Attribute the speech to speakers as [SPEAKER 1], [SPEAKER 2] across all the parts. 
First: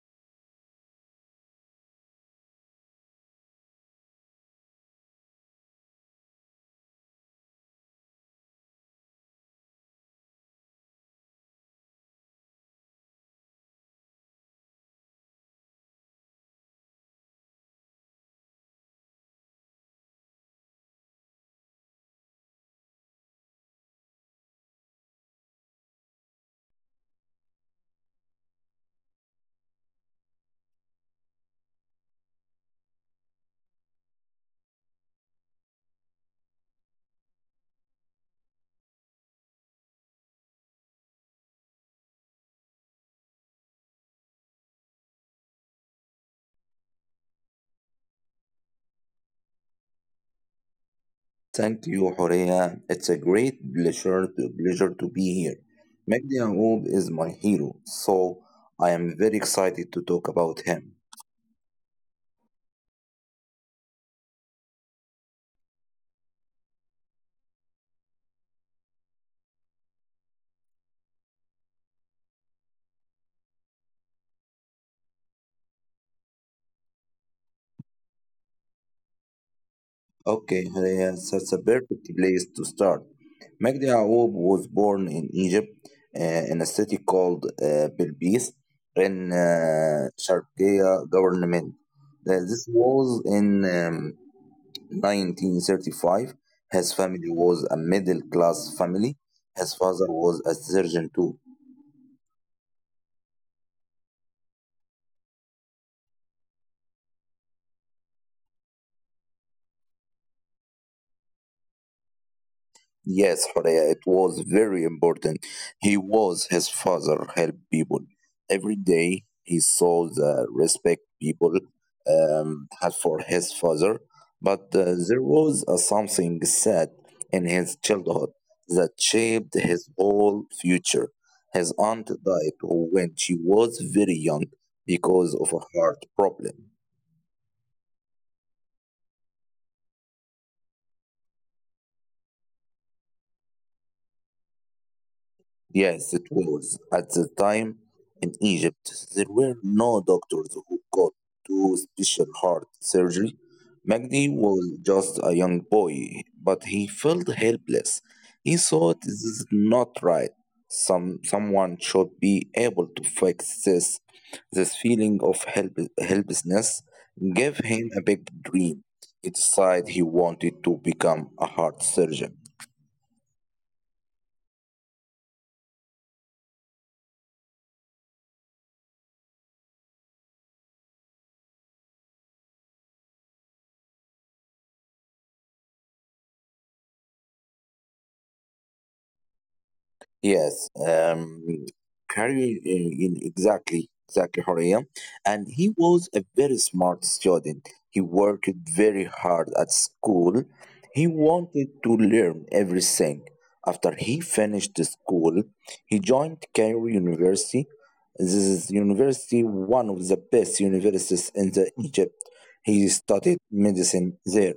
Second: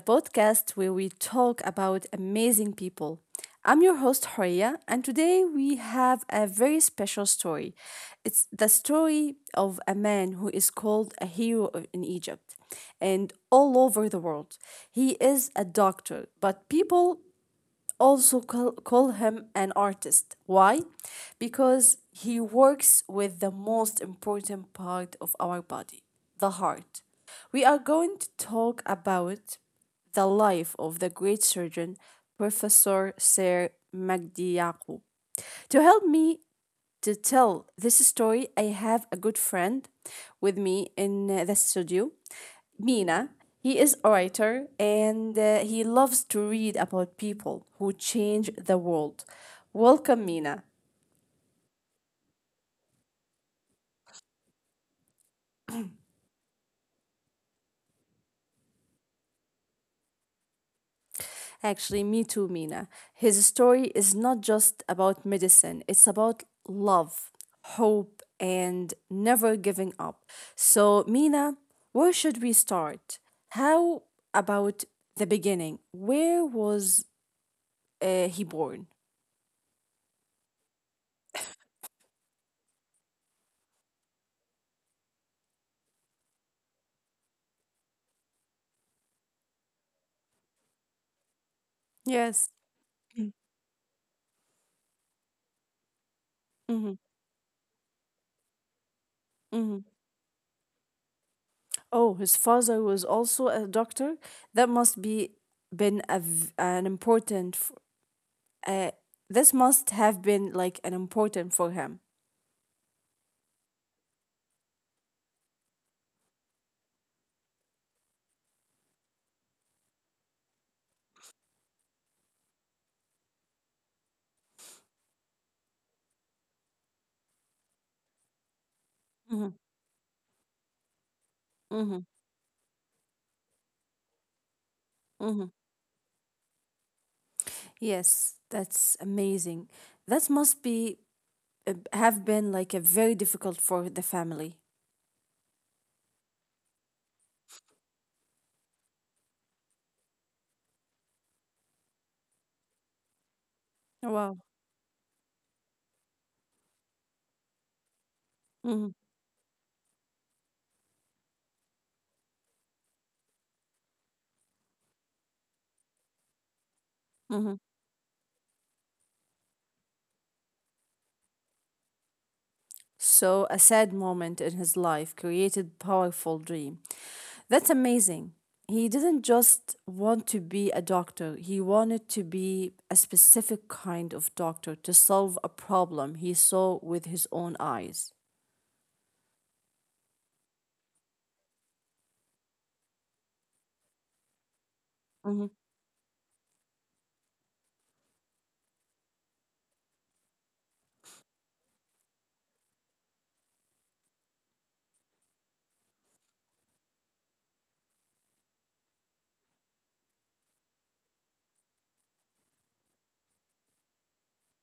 [SPEAKER 1] podcast where we talk about amazing people. I'm your host, Horia, and today we have a very special story. It's the story of a man who is called a hero in Egypt and all over the world. He is a doctor, but people also call him an artist. Why? Because he works with the most important part of our body, the heart. We are going to talk about the life of the great surgeon, Professor Sir Magdi Yaqub. To help me to tell this story, I have a good friend with me in the studio, Mina. He is a writer, and he loves to read about people who change the world. Welcome, Mina.
[SPEAKER 2] Thank you, Horea. It's a great pleasure to be here. Magdi Yacoub is my hero, so I am very excited to talk about him.
[SPEAKER 1] Actually, me too, Mina. His story is not just about medicine, it's about love, hope, and never giving up. So, Mina, where should we start? How about the beginning? Where was he born?
[SPEAKER 2] Okay, Haleya, that's a perfect place to start. Magdi Yacoub was born in Egypt, in a city called Bilbis, in Sharqia government. Uh,
[SPEAKER 1] Yes.
[SPEAKER 2] this was in 1935. His
[SPEAKER 1] Hmm.
[SPEAKER 2] family was a middle class family. His
[SPEAKER 1] Hmm.
[SPEAKER 2] father was a surgeon too.
[SPEAKER 1] Oh, his father was also a doctor. That must be been a v- an important. F- Uh, this must have been like an important for him.
[SPEAKER 2] Yes, Horea, it was very important. He was his father, help people. Every day he saw the respect people had for his father, but there was something sad in his childhood that
[SPEAKER 1] Hmm.
[SPEAKER 2] shaped his whole future. His
[SPEAKER 1] Hmm.
[SPEAKER 2] aunt died when she was very young
[SPEAKER 1] Hmm.
[SPEAKER 2] because of a heart problem.
[SPEAKER 1] Yes, that's amazing. That must be Have been like a very difficult for the family.
[SPEAKER 2] Yes, it was. At the time in Egypt, there were no doctors who could do special heart surgery.
[SPEAKER 1] Wow.
[SPEAKER 2] Magdi was just a young boy, but he felt helpless. He
[SPEAKER 1] Hmm.
[SPEAKER 2] thought this is not right. Someone should be able to fix this. This feeling of helplessness
[SPEAKER 1] Hmm.
[SPEAKER 2] gave him a big dream. He decided he wanted to become a heart surgeon.
[SPEAKER 1] So, a sad moment in his life created powerful dream. That's amazing. He didn't just want to be a doctor. He wanted to be a specific kind of doctor to solve a problem he saw with his own eyes.
[SPEAKER 2] Yes, Carrie, in exactly Horia.
[SPEAKER 1] Mhm.
[SPEAKER 2] And he was a very smart student. He worked very hard at school. He wanted to learn everything. After he finished the school, he joined Cairo University. This is university, one of the best universities in the Egypt. He studied medicine there.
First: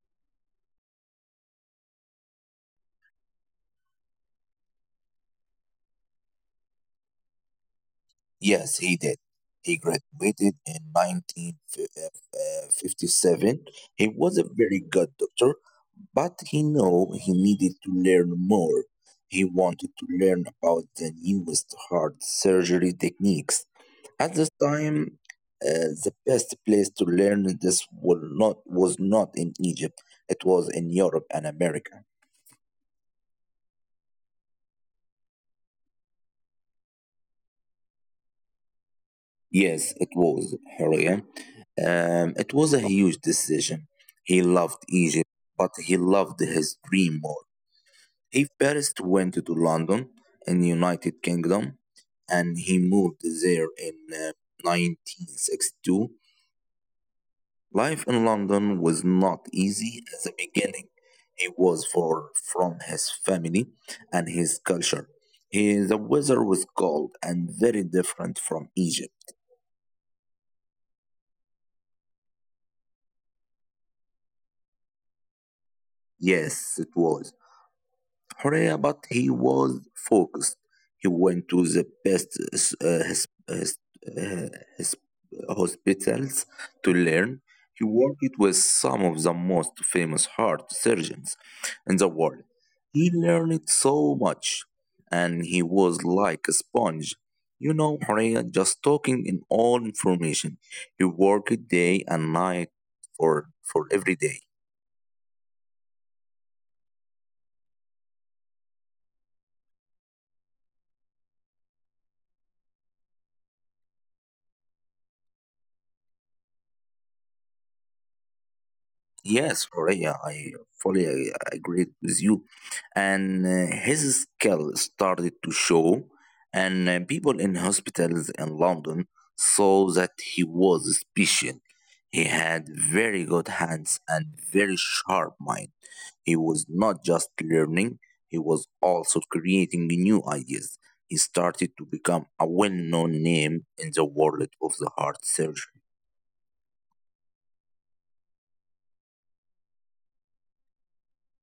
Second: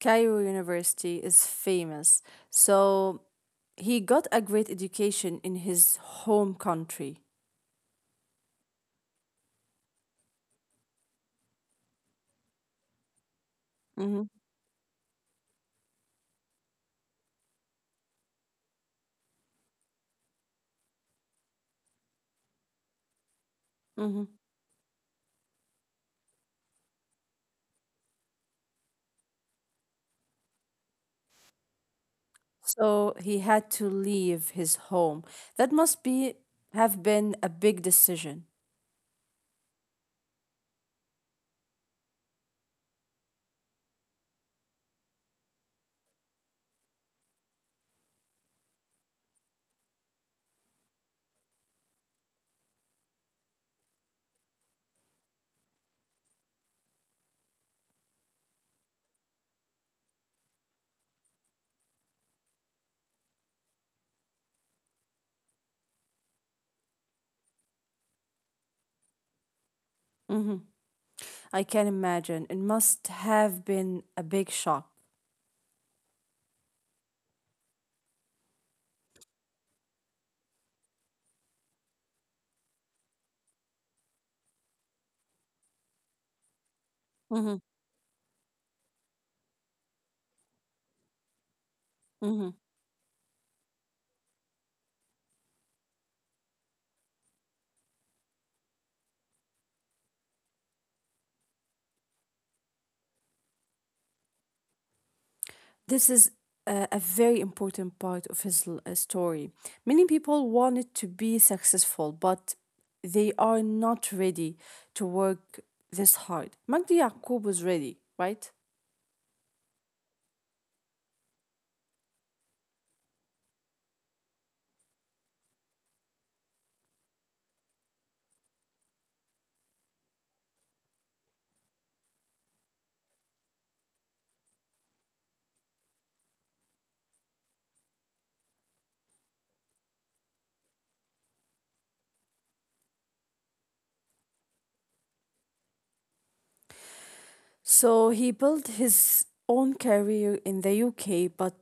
[SPEAKER 1] Cairo University is famous. So, he got a great education in his home country.
[SPEAKER 2] Yes, he did. He graduated in 1957. He
[SPEAKER 1] Mhm.
[SPEAKER 2] was a very good doctor, but he knew he needed to learn more. He wanted to learn about the newest heart surgery techniques.
[SPEAKER 1] Mhm.
[SPEAKER 2] At this time, the best place to learn this was not in Egypt, it was in Europe and America.
[SPEAKER 1] So he had to leave his home. That must be Have been a big decision.
[SPEAKER 2] Yes, it was, Horia. It was a huge decision. He loved Egypt, but he loved his dream more. He first went to London in United Kingdom, and he moved there in 1962. Life in London was not easy at the beginning. He was far from his family and his culture. The weather was cold and very different from Egypt.
[SPEAKER 1] Hmm. I can imagine. It must have been a big shock.
[SPEAKER 2] Yes, it was. Horea, but he was focused. He went to the best uh, his, his, uh, his hospitals to
[SPEAKER 1] Hmm.
[SPEAKER 2] learn. He worked with some of the most famous heart surgeons in the
[SPEAKER 1] Hmm.
[SPEAKER 2] world. He learned so much, and he was like a sponge. You know, Horea just talking in all information. He worked day and night for every day.
[SPEAKER 1] This is a very important part of his story. Many people wanted to be successful, but they are not ready to work this hard. Magdi Yaqub was ready, right?
[SPEAKER 2] Yes, Correa, I fully agree with you. And his skill started to show, and people in hospitals in London saw that he was special. He had very good hands and very sharp mind. He was not just learning, he was also creating new ideas. He started to become a well-known name in the world of the heart surgery.
[SPEAKER 1] So he built his own career in the UK, but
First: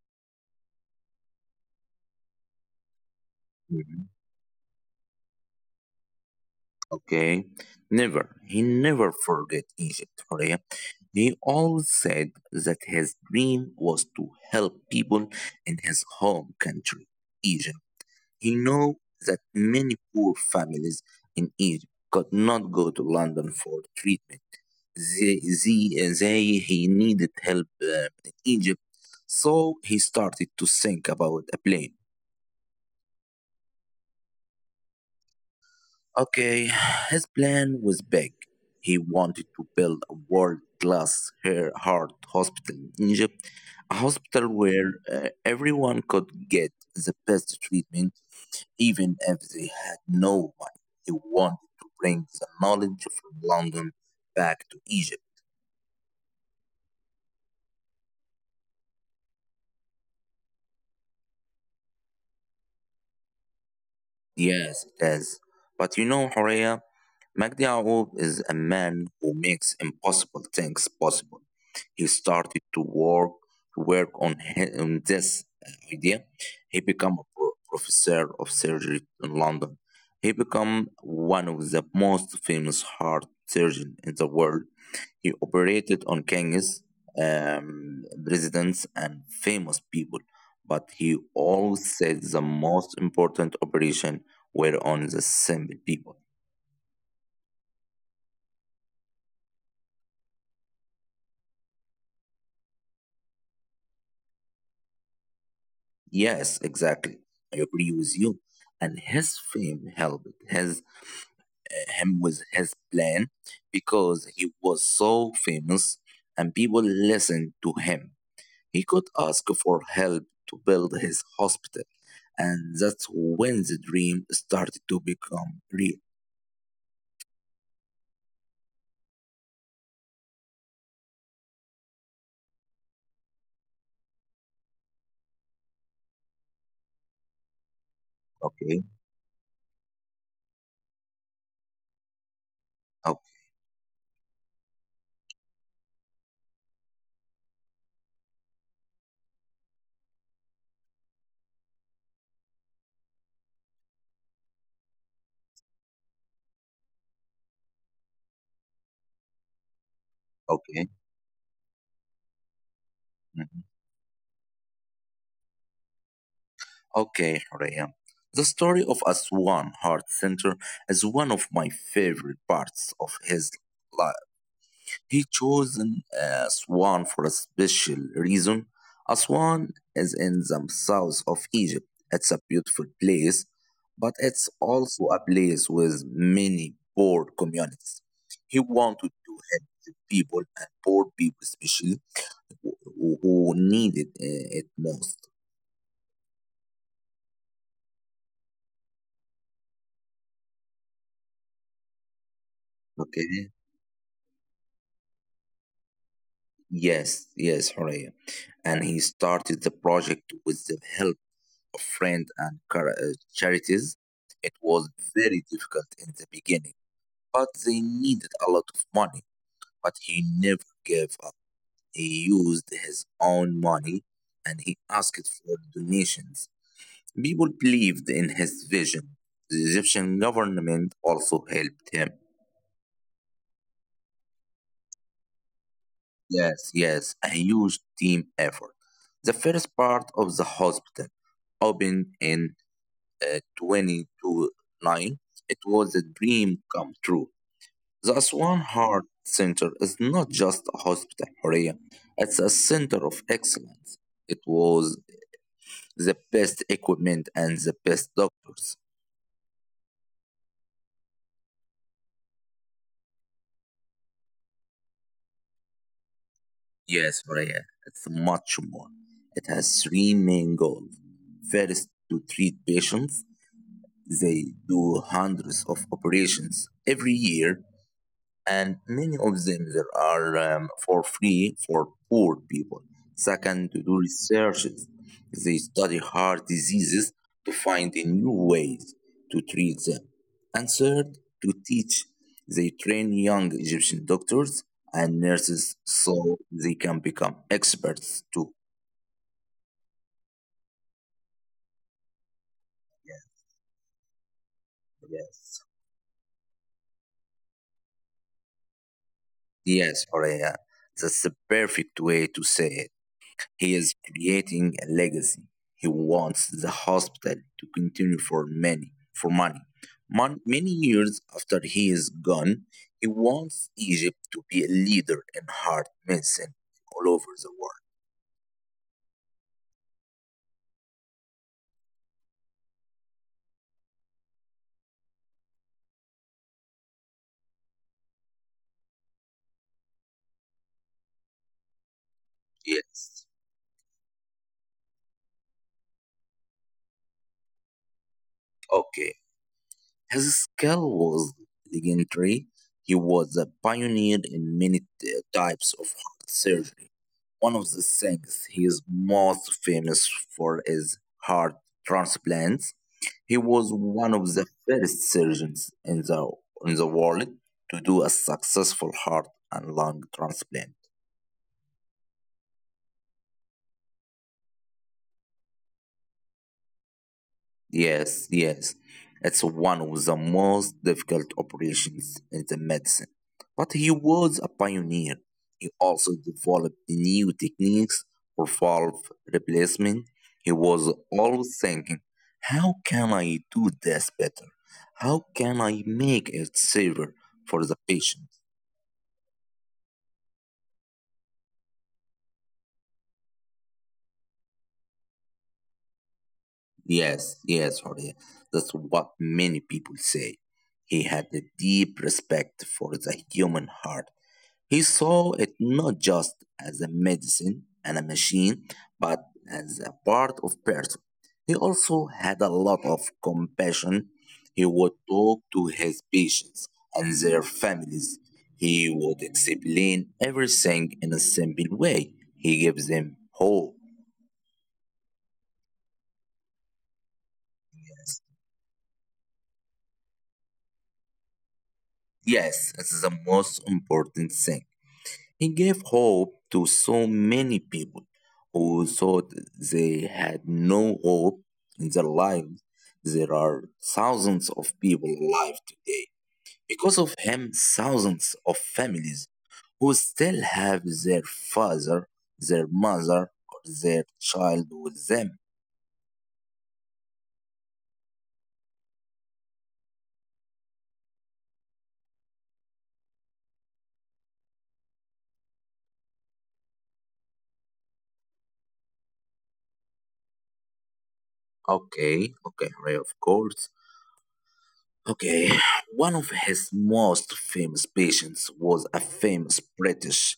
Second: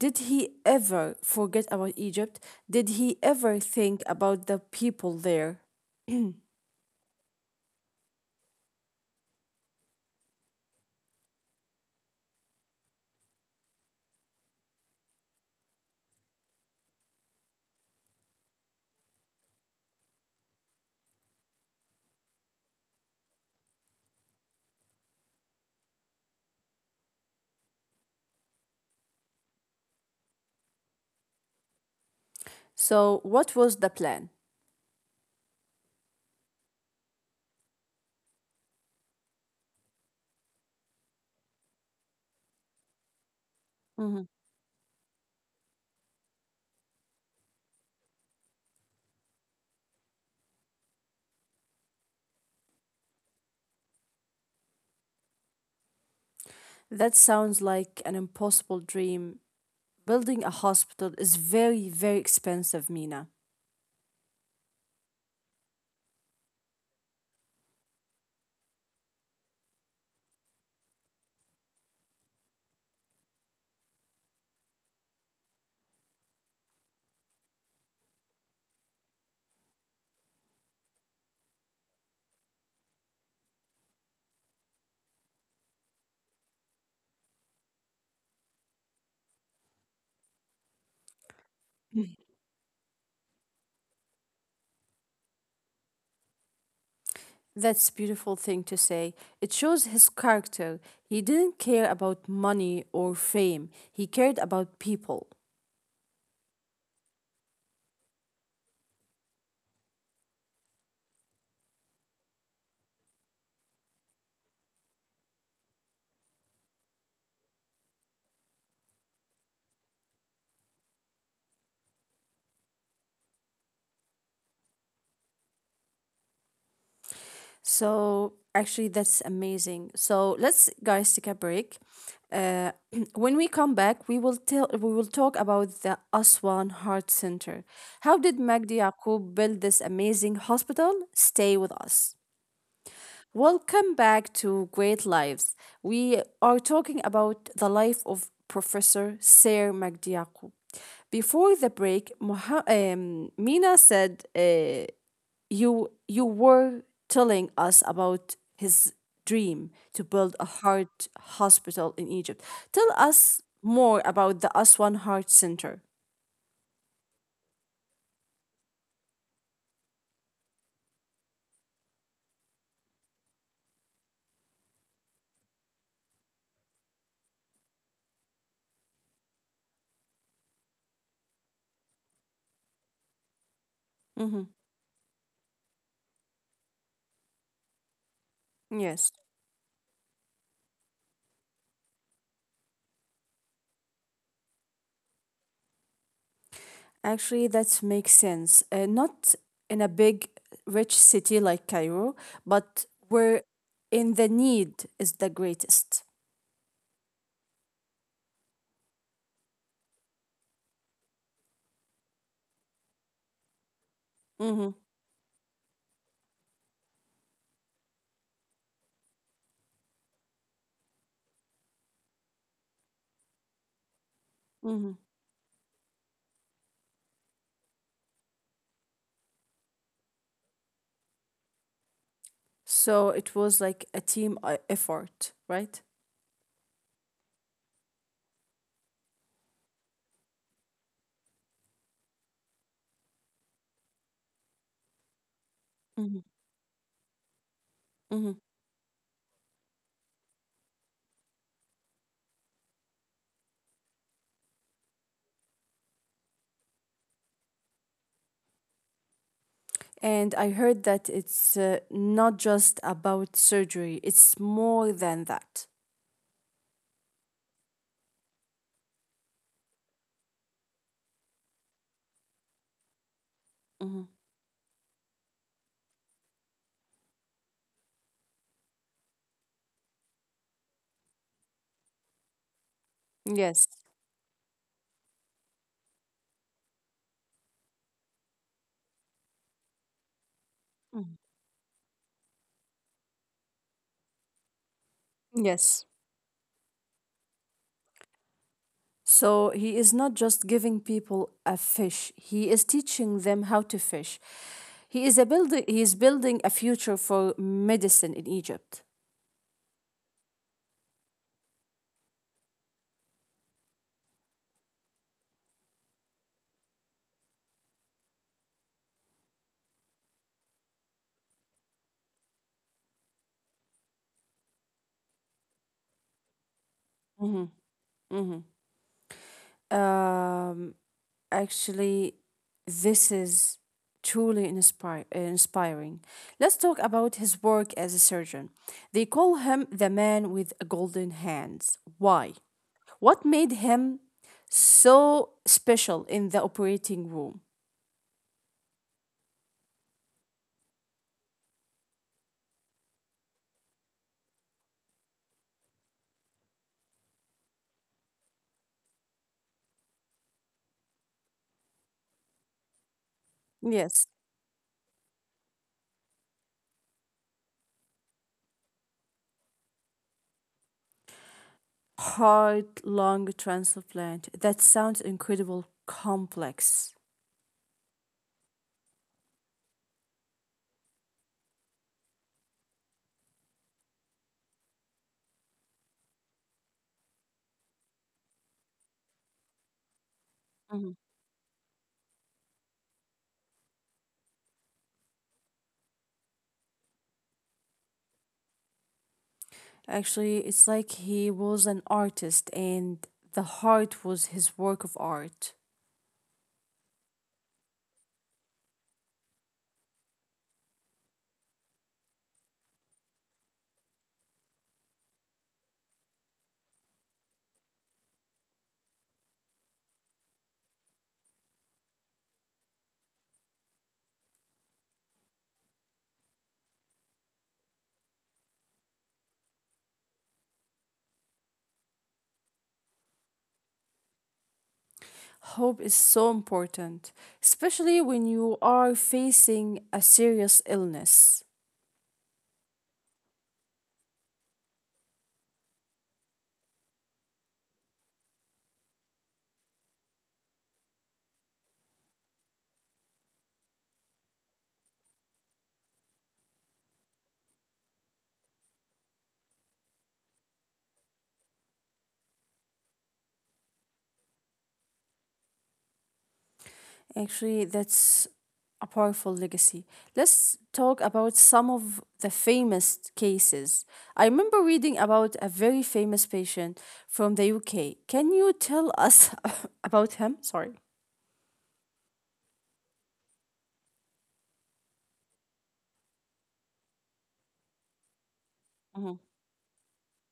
[SPEAKER 1] did he ever forget about Egypt? Did he ever think
[SPEAKER 2] Mm-hmm.
[SPEAKER 1] about the people there?
[SPEAKER 2] Okay, never. He never forget Egypt, Horea. He always said that his dream was to help people in his home country, Egypt. He know that many poor families in Egypt could not go to London for treatment. They he needed help in Egypt, so he started to think about a plan.
[SPEAKER 1] So, what was the plan?
[SPEAKER 2] Okay, his plan was big. He wanted to build a world class heart hospital in Egypt, a
[SPEAKER 1] Mhm.
[SPEAKER 2] hospital where everyone could get the best treatment, even if they had no money. He wanted to bring the knowledge from London back to Egypt.
[SPEAKER 1] That sounds like an impossible dream. Building a hospital is very, very expensive, Mina.
[SPEAKER 2] Yes, it is. But you know, Horea, Magdi Yacoub is a man who makes impossible things possible. He started to work on this idea. He became a professor of surgery in London. He became one of the most famous heart surgeon in the world. He operated on kings, presidents, and famous people, but he always said the most important operation were on the simple people.
[SPEAKER 1] That's beautiful thing to say. It shows his character. He didn't care about money or fame. He cared about people.
[SPEAKER 2] Yes, exactly. I agree with you. And his fame helped him with his plan because he was so famous and people listened to him. He could ask for help to build his hospital, and that's when the dream started to become real.
[SPEAKER 1] So actually, that's amazing. So let's guys take a break. Uh, when we come back, we will talk about the Aswan Heart Center. How did Magdi
[SPEAKER 2] Okay,
[SPEAKER 1] Yaqub build this amazing hospital? Stay with us.
[SPEAKER 2] okay,
[SPEAKER 1] Welcome back to Great Lives. We are talking about the life of Professor Sir Magdi Yaqub. Before the break, Mina said, you were telling us about his dream to build a
[SPEAKER 2] okay.
[SPEAKER 1] heart hospital in Egypt. Tell us
[SPEAKER 2] Mhm.
[SPEAKER 1] more about the Aswan Heart Center.
[SPEAKER 2] Okay, Horea. The story of Aswan Heart Center is one of my favorite parts of his life. He chose an for a special reason. Aswan is in the south of Egypt. It's a beautiful place, but it's
[SPEAKER 1] Mhm.
[SPEAKER 2] also a place with many poor communities. He
[SPEAKER 1] Yes.
[SPEAKER 2] wanted to help the people and poor people, especially who needed it most.
[SPEAKER 1] Actually, that makes sense. Not in a big, rich city like Cairo, but where
[SPEAKER 2] Okay.
[SPEAKER 1] in the need is the greatest.
[SPEAKER 2] Yes, yes, Horea. And he started the project with the help of friends and charities. It
[SPEAKER 1] Hmm.
[SPEAKER 2] was very difficult in the beginning, but they needed a lot of money. But he never gave up. He used his own money and he
[SPEAKER 1] Hmm.
[SPEAKER 2] asked for donations. People believed in his vision. The Egyptian government also helped him.
[SPEAKER 1] So it was like a team effort, right?
[SPEAKER 2] Yes, yes, a huge team effort. The first part of the hospital opened in twenty-two nine. It was a
[SPEAKER 1] Hmm.
[SPEAKER 2] dream come true. The
[SPEAKER 1] Hmm.
[SPEAKER 2] Aswan Heart Center is not just a hospital, Horea. It's a center of excellence. It was the best equipment and the best doctors.
[SPEAKER 1] And I heard that it's not just about surgery, it's more than that.
[SPEAKER 2] Yes, Horea, it's much more. It has three main goals. First, to treat patients.
[SPEAKER 1] Hmm.
[SPEAKER 2] They do hundreds of operations every year and many of them there are for free for poor people.
[SPEAKER 1] Yes.
[SPEAKER 2] Second, to do researches, they study heart diseases to find the new ways to treat them. And third,
[SPEAKER 1] Mhm.
[SPEAKER 2] to teach, they train young Egyptian doctors and nurses
[SPEAKER 1] Yes.
[SPEAKER 2] so they can become experts too.
[SPEAKER 1] So he is not just giving people a fish, he is
[SPEAKER 2] Yes,
[SPEAKER 1] teaching them how to fish. He is a
[SPEAKER 2] yes,
[SPEAKER 1] building he is building a future for medicine in Egypt.
[SPEAKER 2] Yes, Horea. That's the perfect way to say it. He is creating a legacy. He wants the hospital to continue for many, for money. Many years after he is gone, he wants Egypt to be a leader in heart medicine all over the
[SPEAKER 1] Hmm.
[SPEAKER 2] world.
[SPEAKER 1] Hmm. Um, actually, this is truly inspiring. Let's talk about his work as a surgeon. They call him the man with golden hands. Why?
[SPEAKER 2] Yes.
[SPEAKER 1] What made him so special in the operating room?
[SPEAKER 2] Okay. His skill was legendary. He was a pioneer in many types of heart surgery. One of the things he is most famous for is heart transplants. He was one
[SPEAKER 1] Yes.
[SPEAKER 2] of the first surgeons in the world to do a successful heart and lung transplant.
[SPEAKER 1] Heart lung transplant. That sounds incredible complex.
[SPEAKER 2] Yes, yes. It's one of the most difficult operations in the medicine. But he was a pioneer. He also developed new techniques for valve replacement. He was
[SPEAKER 1] Mhm.
[SPEAKER 2] always thinking, how can I do this better? How can I make it safer for the patient?
[SPEAKER 1] Actually, it's like he was an artist and the heart was his work of art.
[SPEAKER 2] Yes, yes, Jorge. That's what many people say. He had a deep respect for the human heart. He saw it not just as a medicine and a machine, but as a part of person. He also had a lot of compassion. He would talk to his patients and their families. He would explain everything in a simple way. He gives them hope.
[SPEAKER 1] Hope is so important, especially when you are facing a serious illness.
[SPEAKER 2] Yes, this is the most important thing. He gave hope to so many people who thought they had no hope in their lives. There are thousands of people alive today. Because of him, thousands of families who still have their father, their mother, or their child with them.
[SPEAKER 1] Actually, that's a powerful legacy. Let's talk about some of the famous cases. I remember reading about a very famous patient from the UK. Can you tell us about him? Sorry.
[SPEAKER 2] Okay, okay, Ray, of course. Okay, one of his most famous patients was a
[SPEAKER 1] Mhm.
[SPEAKER 2] famous British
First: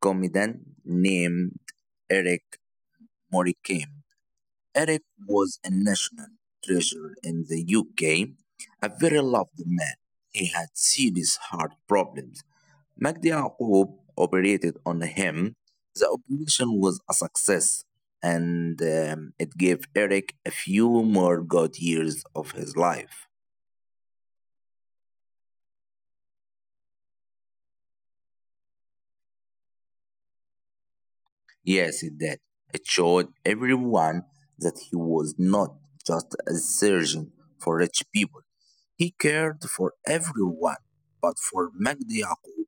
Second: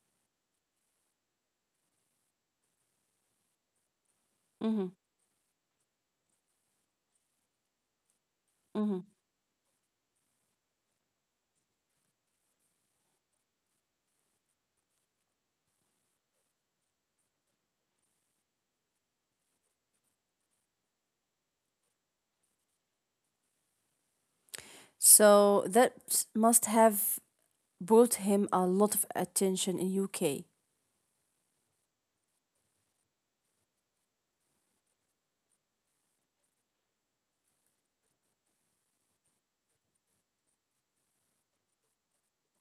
[SPEAKER 2] comedian named Eric Morecambe.
[SPEAKER 1] Mhm.
[SPEAKER 2] Eric was a national treasure in the UK, a
[SPEAKER 1] Mhm.
[SPEAKER 2] very loved man. He had serious heart problems. Magdi Yaqub operated on him. The operation was a success and it gave Eric a few more good years of his life.
[SPEAKER 1] So that must have brought him a lot of attention in UK.
[SPEAKER 2] Yes, it did. It showed everyone that he was not just a surgeon for rich people. He cared for everyone, but for Magdi Yaqub,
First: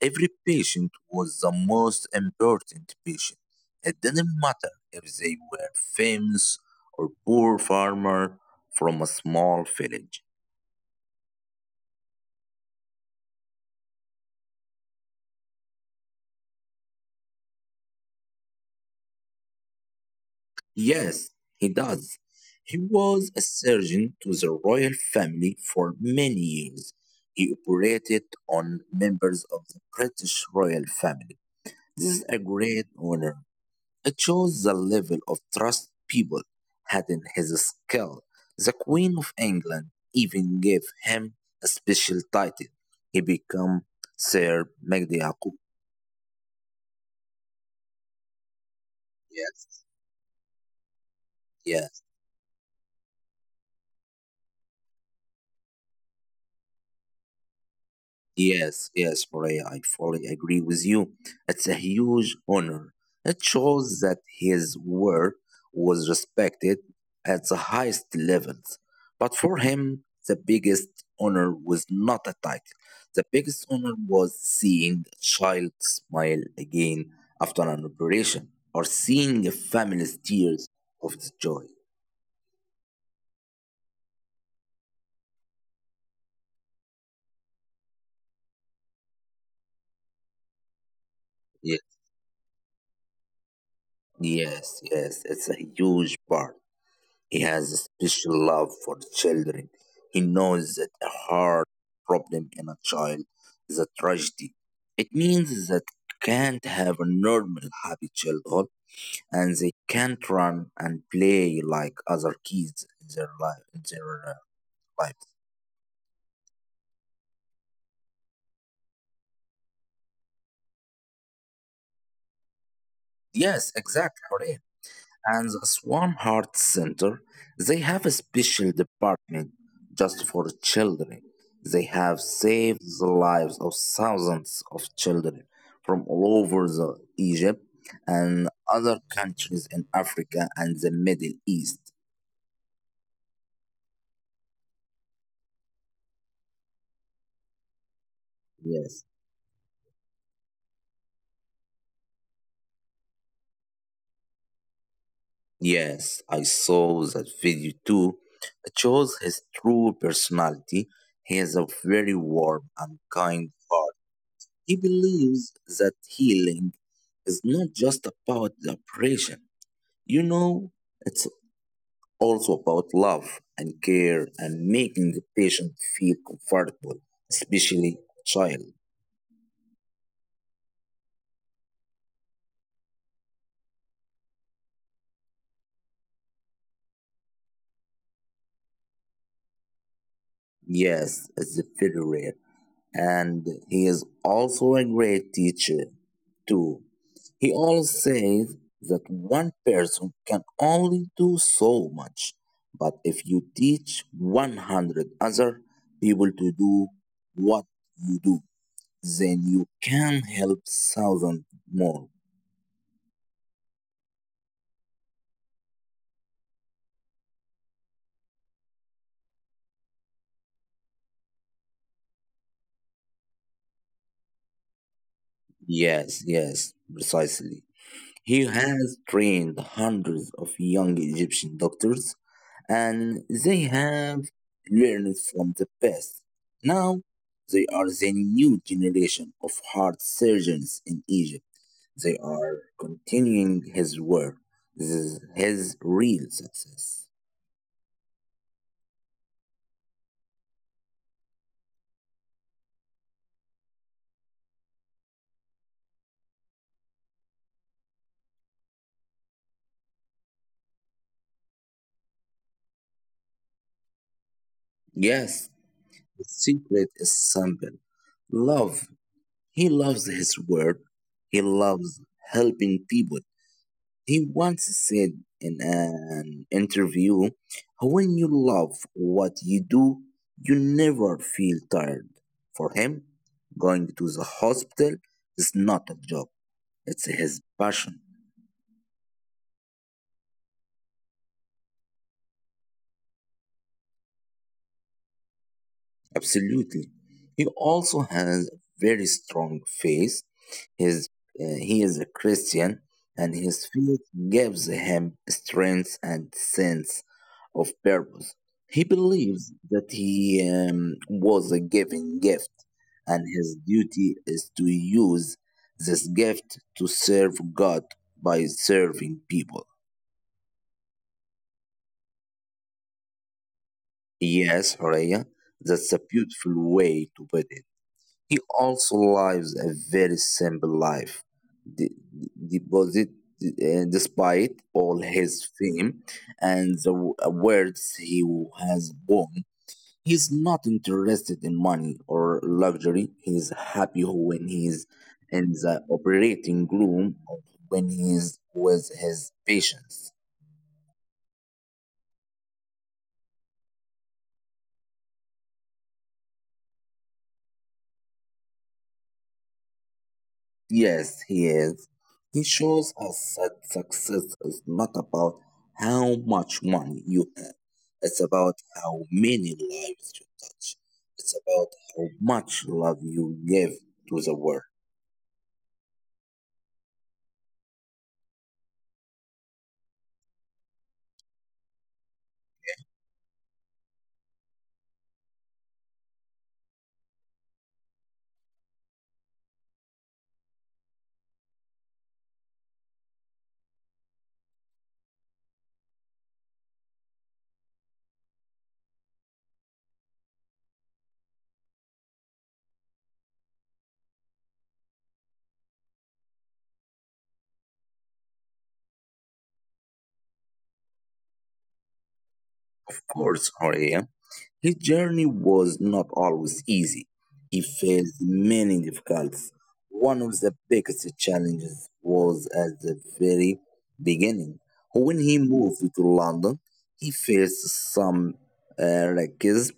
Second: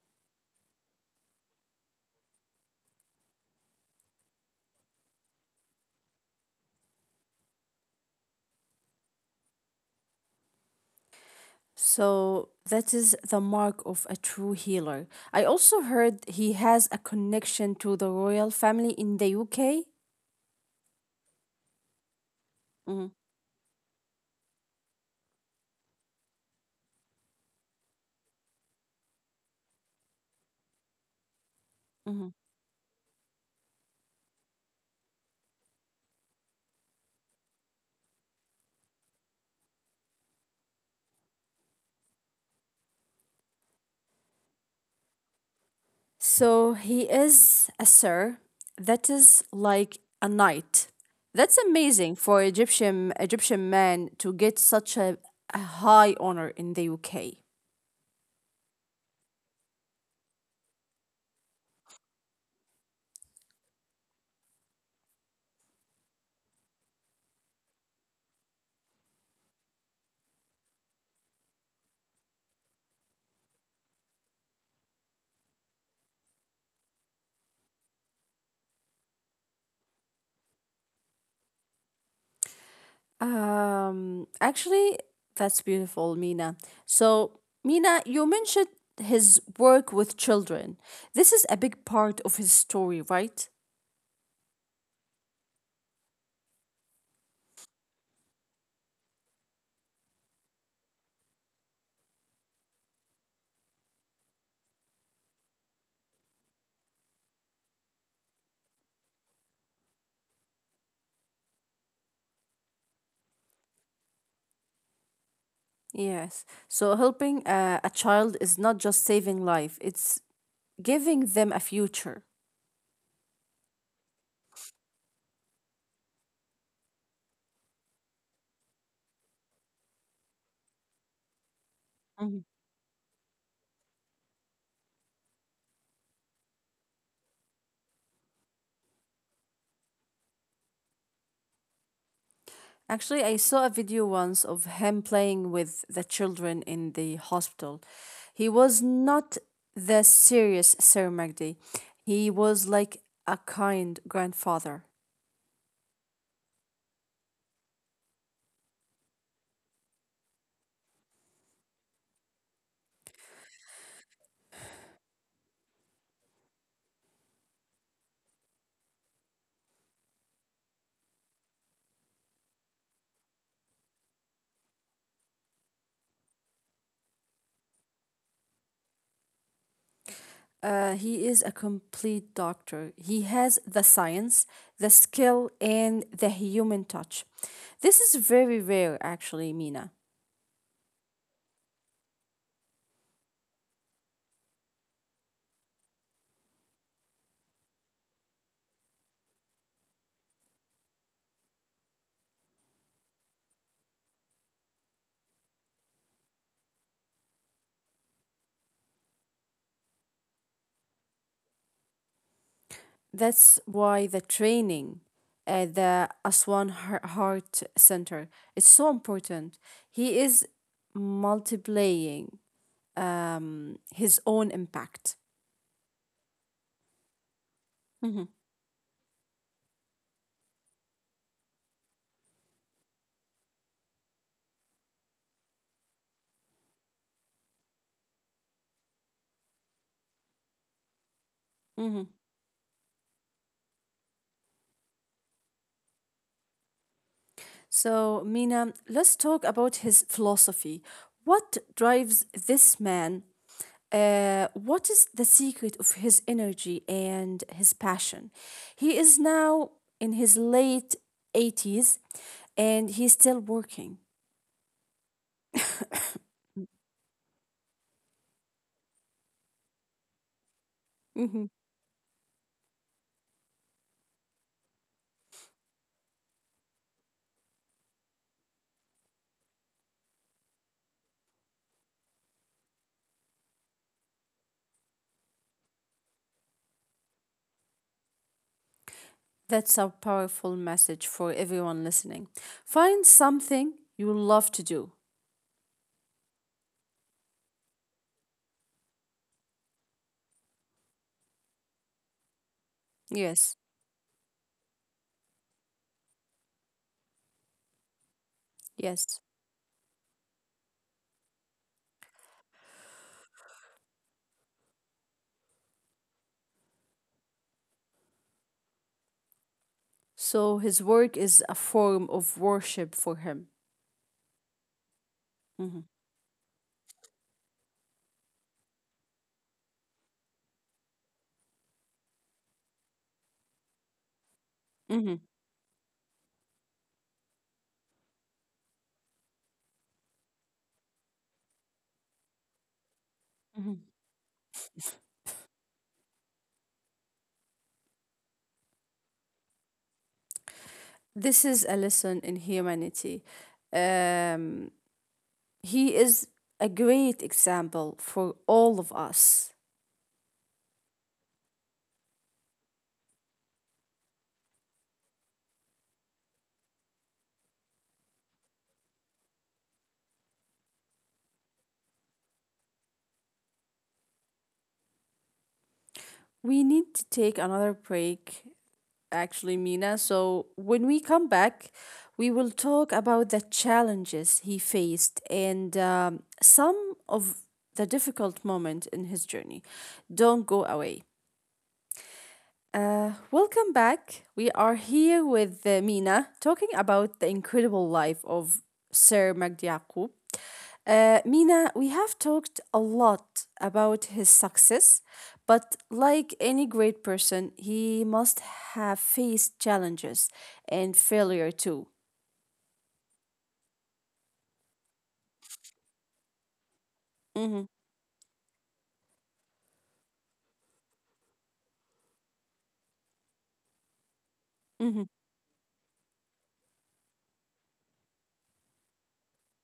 [SPEAKER 2] every patient was the most important patient. It didn't matter if they were famous or poor farmer from a small village.
[SPEAKER 1] So that is the mark of a true healer. I also heard he has a connection to the royal family in the UK.
[SPEAKER 2] Yes, he does. He was a surgeon to the royal family for many years. He operated on members of the British royal family. This is
[SPEAKER 1] Mhm.
[SPEAKER 2] a great honor. It shows the level of trust people had in his skill. The Queen of England even gave him a special title. He became Sir Magdi Yaqub.
[SPEAKER 1] So he is a sir. That is
[SPEAKER 2] Yes,
[SPEAKER 1] like a knight. That's
[SPEAKER 2] yes.
[SPEAKER 1] amazing for Egyptian man to get such a high honor in the UK.
[SPEAKER 2] Yes, yes, Maria, I fully agree with you. It's a huge honor. It shows that his work was respected at the highest levels. But for him, the biggest honor was not a title. The biggest honor was seeing a child smile again after an operation or seeing a family's tears of the joy.
[SPEAKER 1] Actually, that's beautiful, Mina. So, Mina, you mentioned his work with children. This is a big
[SPEAKER 2] Yes,
[SPEAKER 1] part of his story, right?
[SPEAKER 2] yes, it's a huge part. He has a special love for children. He knows that a hard problem in a child is a tragedy. It means that can't have a normal happy childhood and they can't run and play like other kids in their life in their life.
[SPEAKER 1] Yes. So, helping a child is not just saving life; it's giving them a future.
[SPEAKER 2] Yes, exactly. And the Swarm Heart Center, they have a special department just for children. They have saved the lives of thousands of children from all over the Egypt and other countries in Africa and the Middle East.
[SPEAKER 1] Actually, I saw a video once of him playing with the children in the hospital. He was
[SPEAKER 2] Yes.
[SPEAKER 1] not the serious Sir Magdi. He was like a kind grandfather.
[SPEAKER 2] Yes, I saw that video too. It shows his true personality. He has a very warm and kind heart. He believes that healing is not just about the operation, you know, it's also about love and care and making the patient feel comfortable, especially a child.
[SPEAKER 1] He is a complete doctor. He has the science, the skill, and the human touch. This is very rare, actually, Mina.
[SPEAKER 2] Yes, as a federate. And he is also a great teacher, too. He always says that one person can only do so much, but if you teach 100 other people to do what you do, then you can help thousand more.
[SPEAKER 1] That's why the training at the Heart Center is so important. He is multiplying his own impact.
[SPEAKER 2] Yes, yes, precisely.
[SPEAKER 1] Mhm.
[SPEAKER 2] He has trained hundreds of young Egyptian doctors and they have learned from the past. Now they are the new generation of heart surgeons in Egypt. They
[SPEAKER 1] Mhm.
[SPEAKER 2] are continuing his work. This is his real success.
[SPEAKER 1] So, Mina, let's talk about his philosophy. What drives this man? What is the secret of his energy and his passion? He is now in his late 80s and he's still working.
[SPEAKER 2] Yes, the secret is simple. Love. He loves his work. He
[SPEAKER 1] Mhm.
[SPEAKER 2] loves helping people. He once said in an interview, when you love what you do, you never feel tired. For him, going to the hospital is not a job, it's his passion.
[SPEAKER 1] That's a powerful message for everyone listening. Find something you love to do.
[SPEAKER 2] Absolutely. He also has a very strong faith. His, he is a Christian, and
[SPEAKER 1] Yes,
[SPEAKER 2] his faith gives him strength and sense of purpose. He
[SPEAKER 1] yes.
[SPEAKER 2] believes that he was a given gift, and his duty is to use this gift to serve God by serving people.
[SPEAKER 1] So his work is a form of worship for him.
[SPEAKER 2] Yes, Horea,
[SPEAKER 1] Mhm.
[SPEAKER 2] that's a beautiful way to put it. He also lives a very simple life. The, the, the- Despite all
[SPEAKER 1] Mhm.
[SPEAKER 2] his fame and the awards he has won, he's not interested in money or luxury. He's
[SPEAKER 1] Mhm.
[SPEAKER 2] happy when he's in the operating room or when he's with his patients.
[SPEAKER 1] This is a lesson in humanity. He is a great example for all of us.
[SPEAKER 2] Yes, he is. He shows us that success is not about how much money you have. It's about how many lives you touch. It's about how much love you give to the world.
[SPEAKER 1] We need to take another break actually, Mina. So when we come back, we will talk about the challenges he faced, and some of the difficult moment in his journey. Don't go away. Welcome back. We are here with Mina talking about the incredible life of Sir Magdi Yaqub. Mina, we have talked a lot about his success, but like any great person, he must have faced challenges and failure too.
[SPEAKER 2] Course, Horea, his journey was not always easy. He
[SPEAKER 1] Mm-hmm.
[SPEAKER 2] faced many difficulties. One of the biggest challenges was at the very beginning.
[SPEAKER 1] Mm-hmm.
[SPEAKER 2] When he moved to London, he faced some racism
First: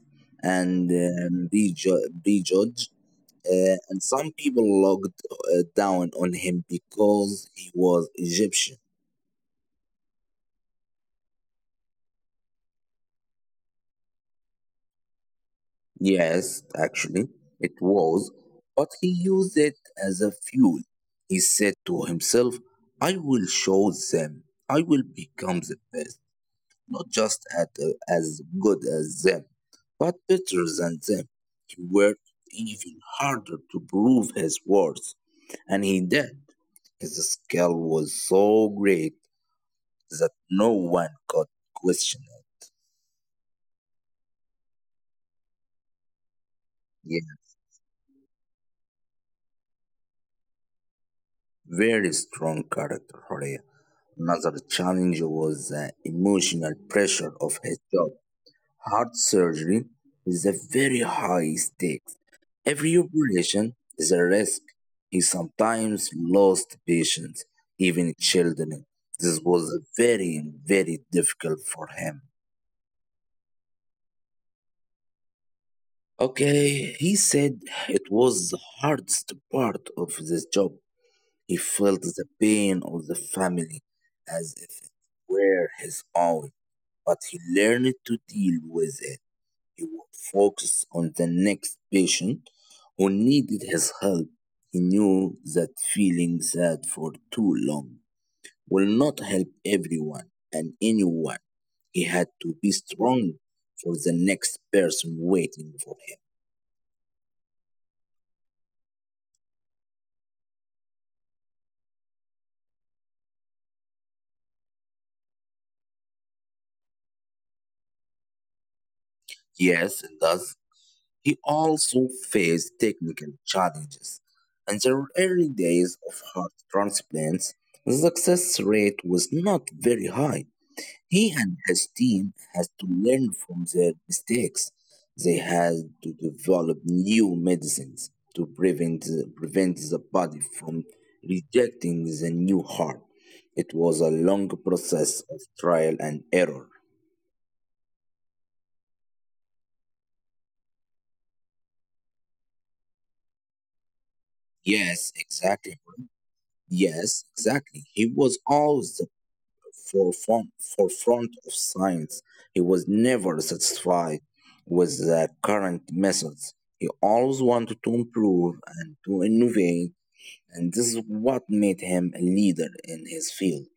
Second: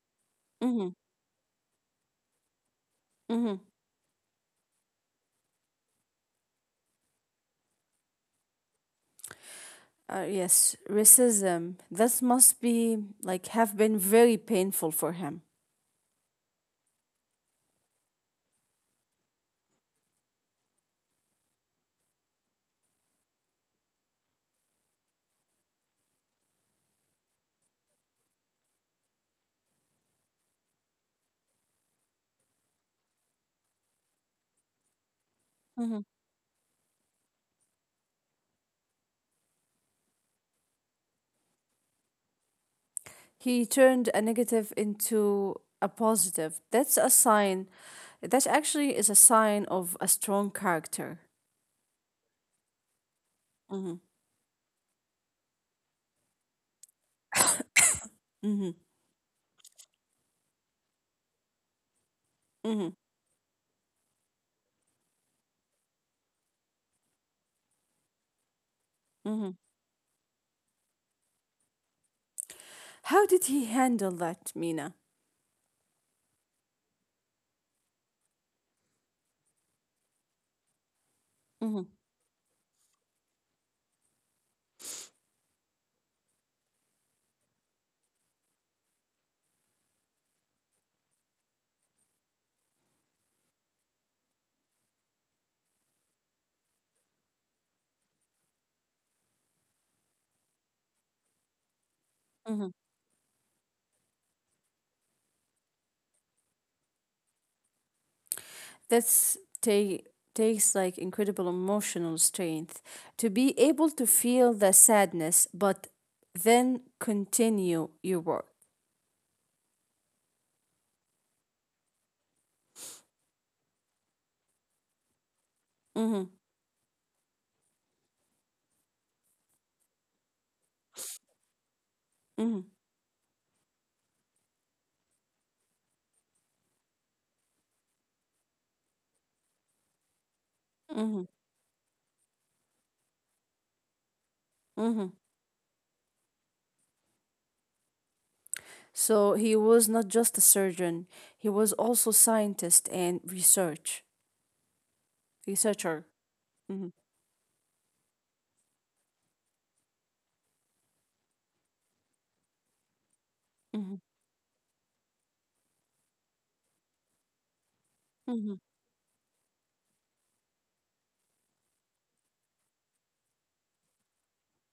[SPEAKER 1] Mm-hmm.
[SPEAKER 2] and prejudge,
[SPEAKER 1] Mm-hmm.
[SPEAKER 2] and some people looked down on him because he was Egyptian.
[SPEAKER 1] Yes, racism. That must be like have been very painful for him.
[SPEAKER 2] Yes, actually, it was, but he used it as a fuel. He said to himself, I will show them. I will become the best, not just at, as good as them, but better than them. He worked even harder to prove his worth, and
[SPEAKER 1] Mm-hmm.
[SPEAKER 2] he did. His skill was so great that no one could question it.
[SPEAKER 1] He turned a negative into a positive. That's a
[SPEAKER 2] Yeah,
[SPEAKER 1] sign. That actually is a sign of a strong character.
[SPEAKER 2] very strong character, Horia.
[SPEAKER 1] Mm-hmm.
[SPEAKER 2] Another challenge was the emotional pressure of his job.
[SPEAKER 1] Mm-hmm.
[SPEAKER 2] Heart surgery is a very high stakes.
[SPEAKER 1] Mm-hmm.
[SPEAKER 2] Every operation is a risk. He sometimes lost patients, even children. This
[SPEAKER 1] Mhm.
[SPEAKER 2] was very, very difficult for him.
[SPEAKER 1] How did he handle that, Mina?
[SPEAKER 2] Okay, he said it was the hardest part of this job. He
[SPEAKER 1] Mhm.
[SPEAKER 2] felt the pain of the family as if it were his own, but he learned to deal with it. He would focus on the next patient who needed his help. He knew that feeling sad for too long will not help everyone and anyone.
[SPEAKER 1] Mhm.
[SPEAKER 2] He had to be strong for the next person waiting for him.
[SPEAKER 1] That's ta- Takes like incredible emotional strength to be able to feel the sadness, but then continue your work.
[SPEAKER 2] Yes, and thus he also faced technical challenges. In
[SPEAKER 1] Mhm.
[SPEAKER 2] the early days of heart transplants, the success rate was not very high. He
[SPEAKER 1] Mhm.
[SPEAKER 2] and his team has to learn from their mistakes. They had to develop new medicines to prevent
[SPEAKER 1] Mhm.
[SPEAKER 2] the body from rejecting the new heart. It
[SPEAKER 1] Mhm.
[SPEAKER 2] was a long process of trial and error.
[SPEAKER 1] So he was not just a surgeon; he was also scientist and researcher.
[SPEAKER 2] Yes,
[SPEAKER 1] Mhm.
[SPEAKER 2] exactly. Bro. Yes, exactly. He was always for front, for front of science. He
[SPEAKER 1] Mhm.
[SPEAKER 2] was never satisfied with the current methods. He always
[SPEAKER 1] Mhm.
[SPEAKER 2] wanted to improve and to innovate, and this is what made him a leader in his field.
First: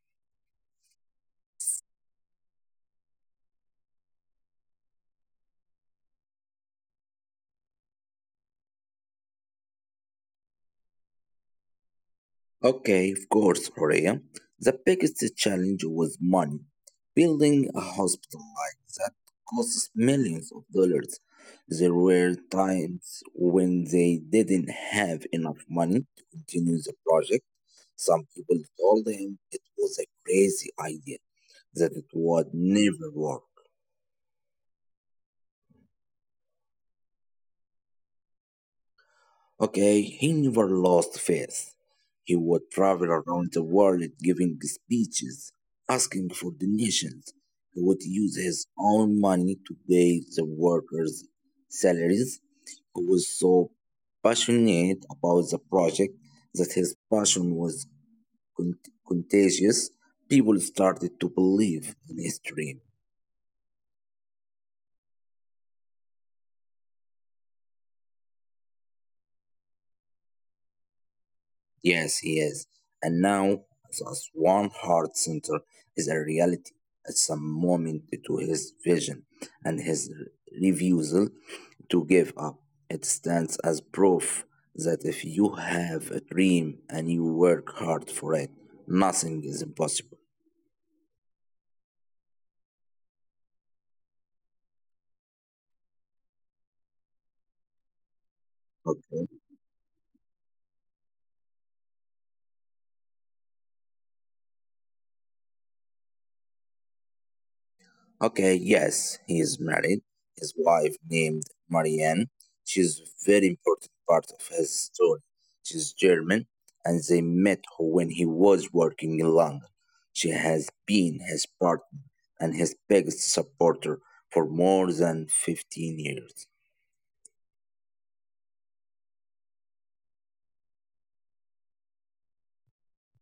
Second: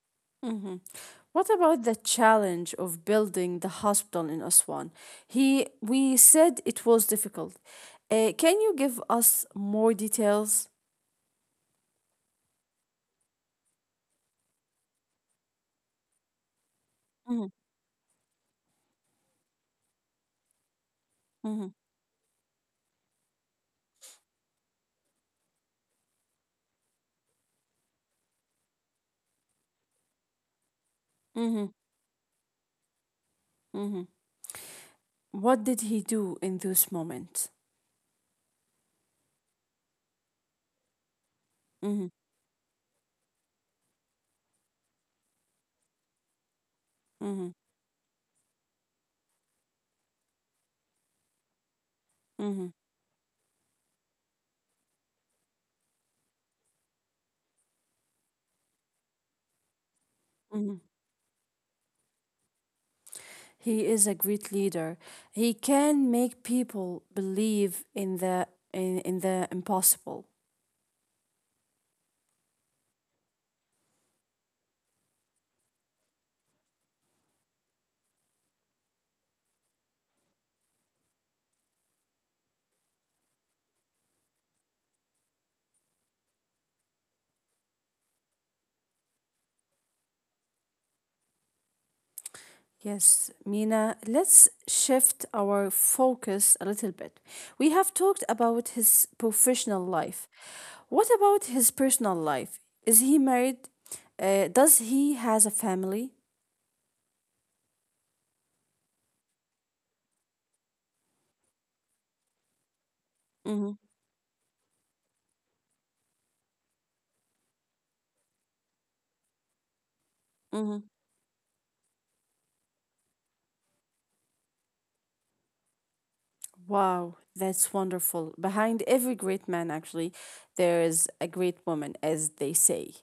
[SPEAKER 1] Hmm. What about the challenge of building the hospital in Aswan? He, we said it was difficult. Can you give us more details?
[SPEAKER 2] Okay, of course, Horea. The biggest challenge was money. Building
[SPEAKER 1] Hmm.
[SPEAKER 2] a hospital like that costs millions of dollars. There
[SPEAKER 1] Hmm.
[SPEAKER 2] were times when they didn't have enough money to continue the project. Some people told him it was a crazy idea, that
[SPEAKER 1] Hmm.
[SPEAKER 2] it would never work.
[SPEAKER 1] Hmm. What did he do in this moment?
[SPEAKER 2] Okay, he never lost faith. He
[SPEAKER 1] Hmm.
[SPEAKER 2] would travel around the world giving speeches, asking for donations. He
[SPEAKER 1] Hmm.
[SPEAKER 2] would use his own money to pay the workers' salaries. He
[SPEAKER 1] Hmm.
[SPEAKER 2] was so passionate about the project that his passion was con- contagious. People
[SPEAKER 1] Hmm.
[SPEAKER 2] started to believe in his dream.
[SPEAKER 1] He is a great leader. He can make people believe in the in the impossible.
[SPEAKER 2] Yes, he is. And now, as one Heart Center is a reality. It's a moment to his vision and his refusal to give up. It stands as proof that if you have a dream and you work hard for it, nothing is impossible.
[SPEAKER 1] Yes, Mina, let's shift our focus a little bit. We have talked about his professional
[SPEAKER 2] Okay.
[SPEAKER 1] life. What about his personal life? Is he married? Does he has a family?
[SPEAKER 2] Okay, yes, he is married. His wife named Marianne. She's a
[SPEAKER 1] Mm-hmm.
[SPEAKER 2] very important part of his story. She's German and they met when he was working in London. She
[SPEAKER 1] Mm-hmm.
[SPEAKER 2] has been his partner and his biggest supporter for more than 15 years.
[SPEAKER 1] Wow, that's wonderful. Behind every great man, actually, there is a great woman, as they say.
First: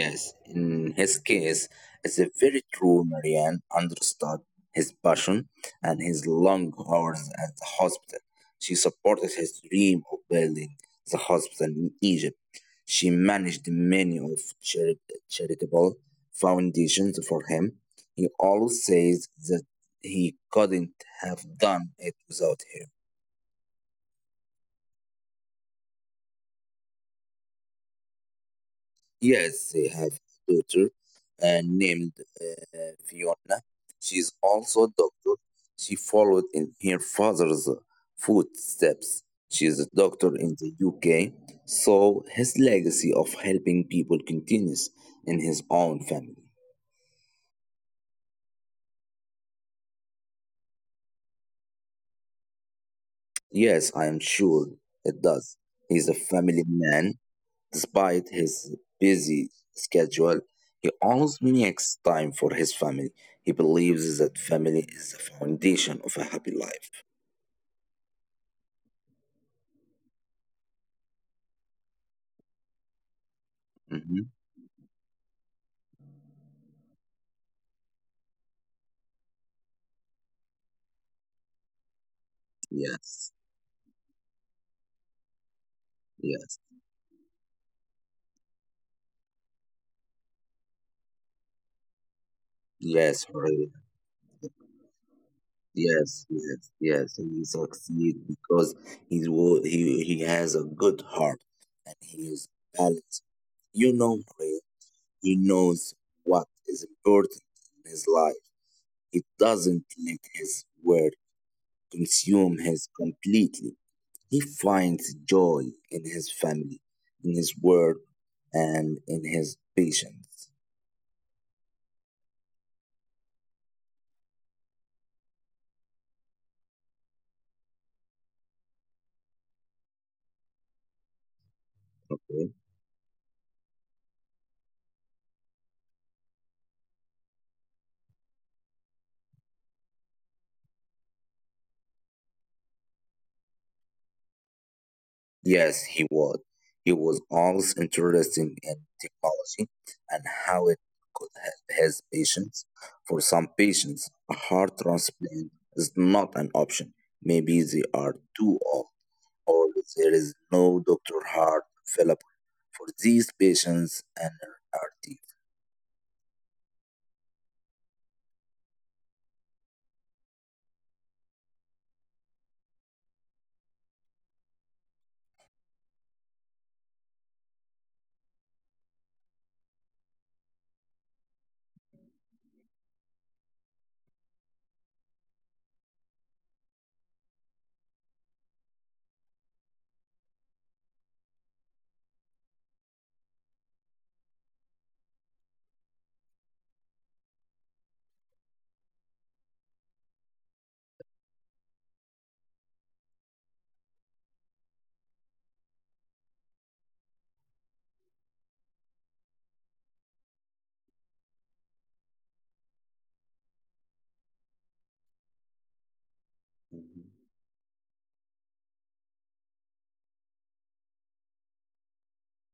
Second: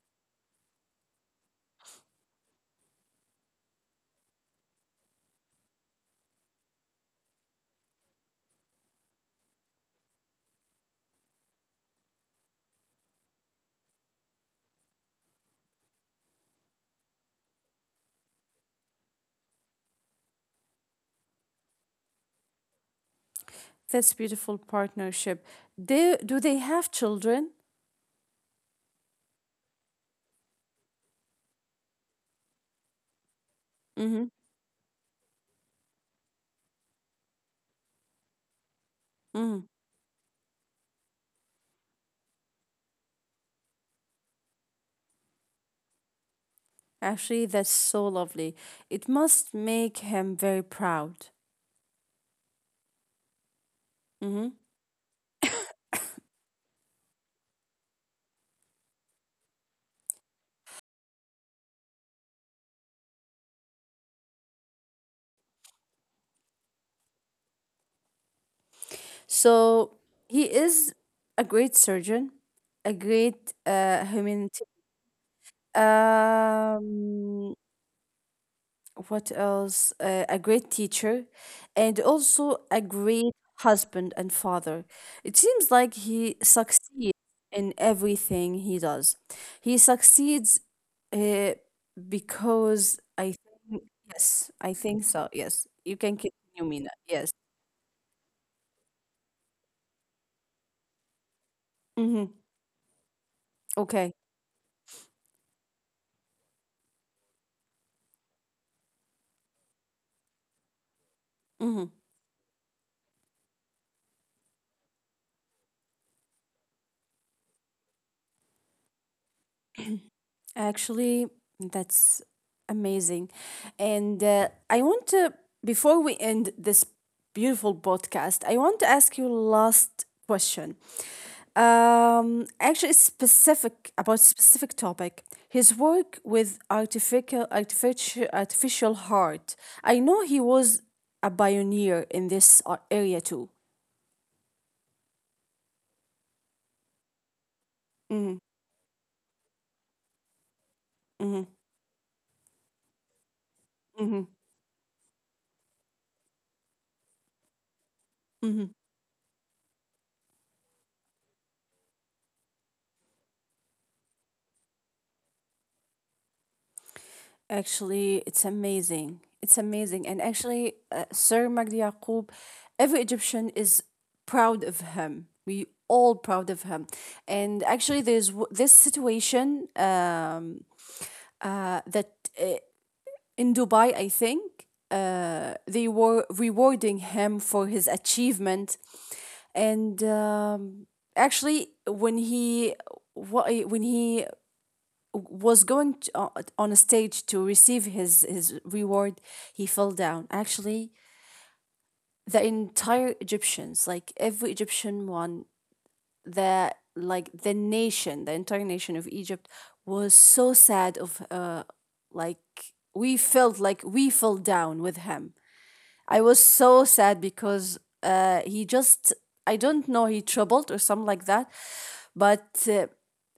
[SPEAKER 2] Yes, in his case, it's a very true Marianne understood his passion and his long hours at the hospital. She supported his dream of building the hospital in Egypt. She managed many of charitable foundations for him. He always says that he couldn't have done it without her.
[SPEAKER 1] That's beautiful partnership. Do they have children?
[SPEAKER 2] Yes, they have a daughter named Fiona.
[SPEAKER 1] Mm-hmm.
[SPEAKER 2] She's also a doctor. She followed in her father's footsteps.
[SPEAKER 1] Mm-hmm.
[SPEAKER 2] She's a doctor in the UK, so his legacy of helping people continues in his own family.
[SPEAKER 1] Actually, that's so lovely. It must make him very proud. Hmm.
[SPEAKER 2] Yes, I am sure it does. He's a family man. Despite his busy schedule, he always makes time for his family. He believes that family is the foundation of a happy life.
[SPEAKER 1] So he is a great surgeon, a great humanity.
[SPEAKER 2] Hmm.
[SPEAKER 1] Um, what else? A great teacher and also a great
[SPEAKER 2] Yes,
[SPEAKER 1] husband and father. It seems like he
[SPEAKER 2] yes,
[SPEAKER 1] succeeds in everything he does. He succeeds uh, because
[SPEAKER 2] yes,
[SPEAKER 1] I
[SPEAKER 2] Horia.
[SPEAKER 1] think, yes, I think so. Yes, you can
[SPEAKER 2] Yes,
[SPEAKER 1] continue,
[SPEAKER 2] yes,
[SPEAKER 1] Mina.
[SPEAKER 2] yes.
[SPEAKER 1] Yes.
[SPEAKER 2] He succeeds because he's wo- he has a good heart and he
[SPEAKER 1] Mm-hmm.
[SPEAKER 2] is balanced. You know,
[SPEAKER 1] Okay.
[SPEAKER 2] Horia, he knows what is important in his life. He doesn't let his work
[SPEAKER 1] Mm-hmm.
[SPEAKER 2] consume his completely. He finds joy in his family, in his word, and in his patience.
[SPEAKER 1] Actually, that's amazing. And I want to, before we end this beautiful podcast, I want to ask you last question. Actually, it's
[SPEAKER 2] Okay?
[SPEAKER 1] specific about specific topic. His work with artificial heart. I know he was a pioneer in this area too.
[SPEAKER 2] Yes, he was. He was
[SPEAKER 1] Mm-hmm.
[SPEAKER 2] always interested in technology and
[SPEAKER 1] Mm-hmm.
[SPEAKER 2] how it could help his patients. For
[SPEAKER 1] Mm-hmm.
[SPEAKER 2] some patients, a heart transplant is not an option. Maybe
[SPEAKER 1] Mm-hmm.
[SPEAKER 2] they are too old or there is no doctor heart available for these patients and are deep.
[SPEAKER 1] Actually, it's amazing. It's amazing. And actually, Sir Magdi Yaqub, every Egyptian is proud of him. We all proud of him. And actually, there's this situation that uh, in Dubai, I think, they were rewarding him for his achievement. And actually, when he was going to, on a stage to receive his reward, he fell down. Actually, the entire Egyptians, like every Egyptian one, the like the nation, the entire nation of Egypt was so sad of like we felt like we fell down with him. I was so sad because he just I don't know he troubled or something like that, but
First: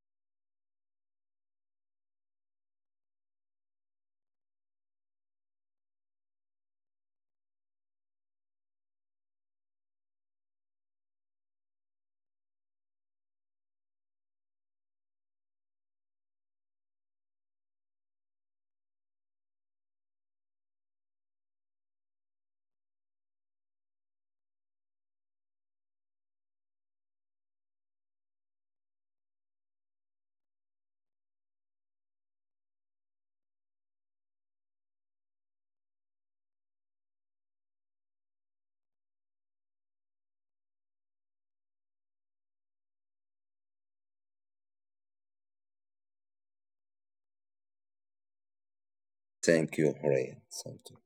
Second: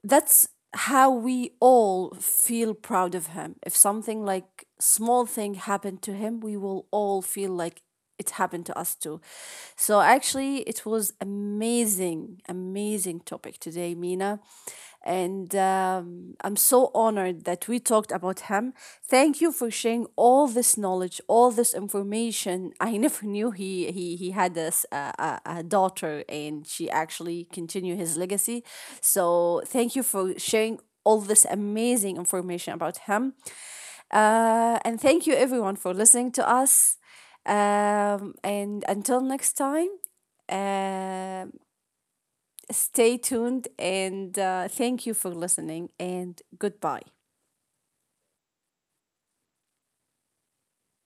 [SPEAKER 1] that's how we all feel proud of him. If something like small thing happened to him, we will all feel like it happened to us too. So actually, it was amazing, amazing topic today, Mina, and I'm so honored that we talked about him. Thank you for sharing all this knowledge, all this information. I never knew he had this a daughter, and she actually continued his legacy. So thank you for sharing all this amazing information about him. And thank you everyone for listening to us. Um, and until next time, uh, stay tuned, and thank you for listening and goodbye.
[SPEAKER 2] Thank you, Horea. Thank you.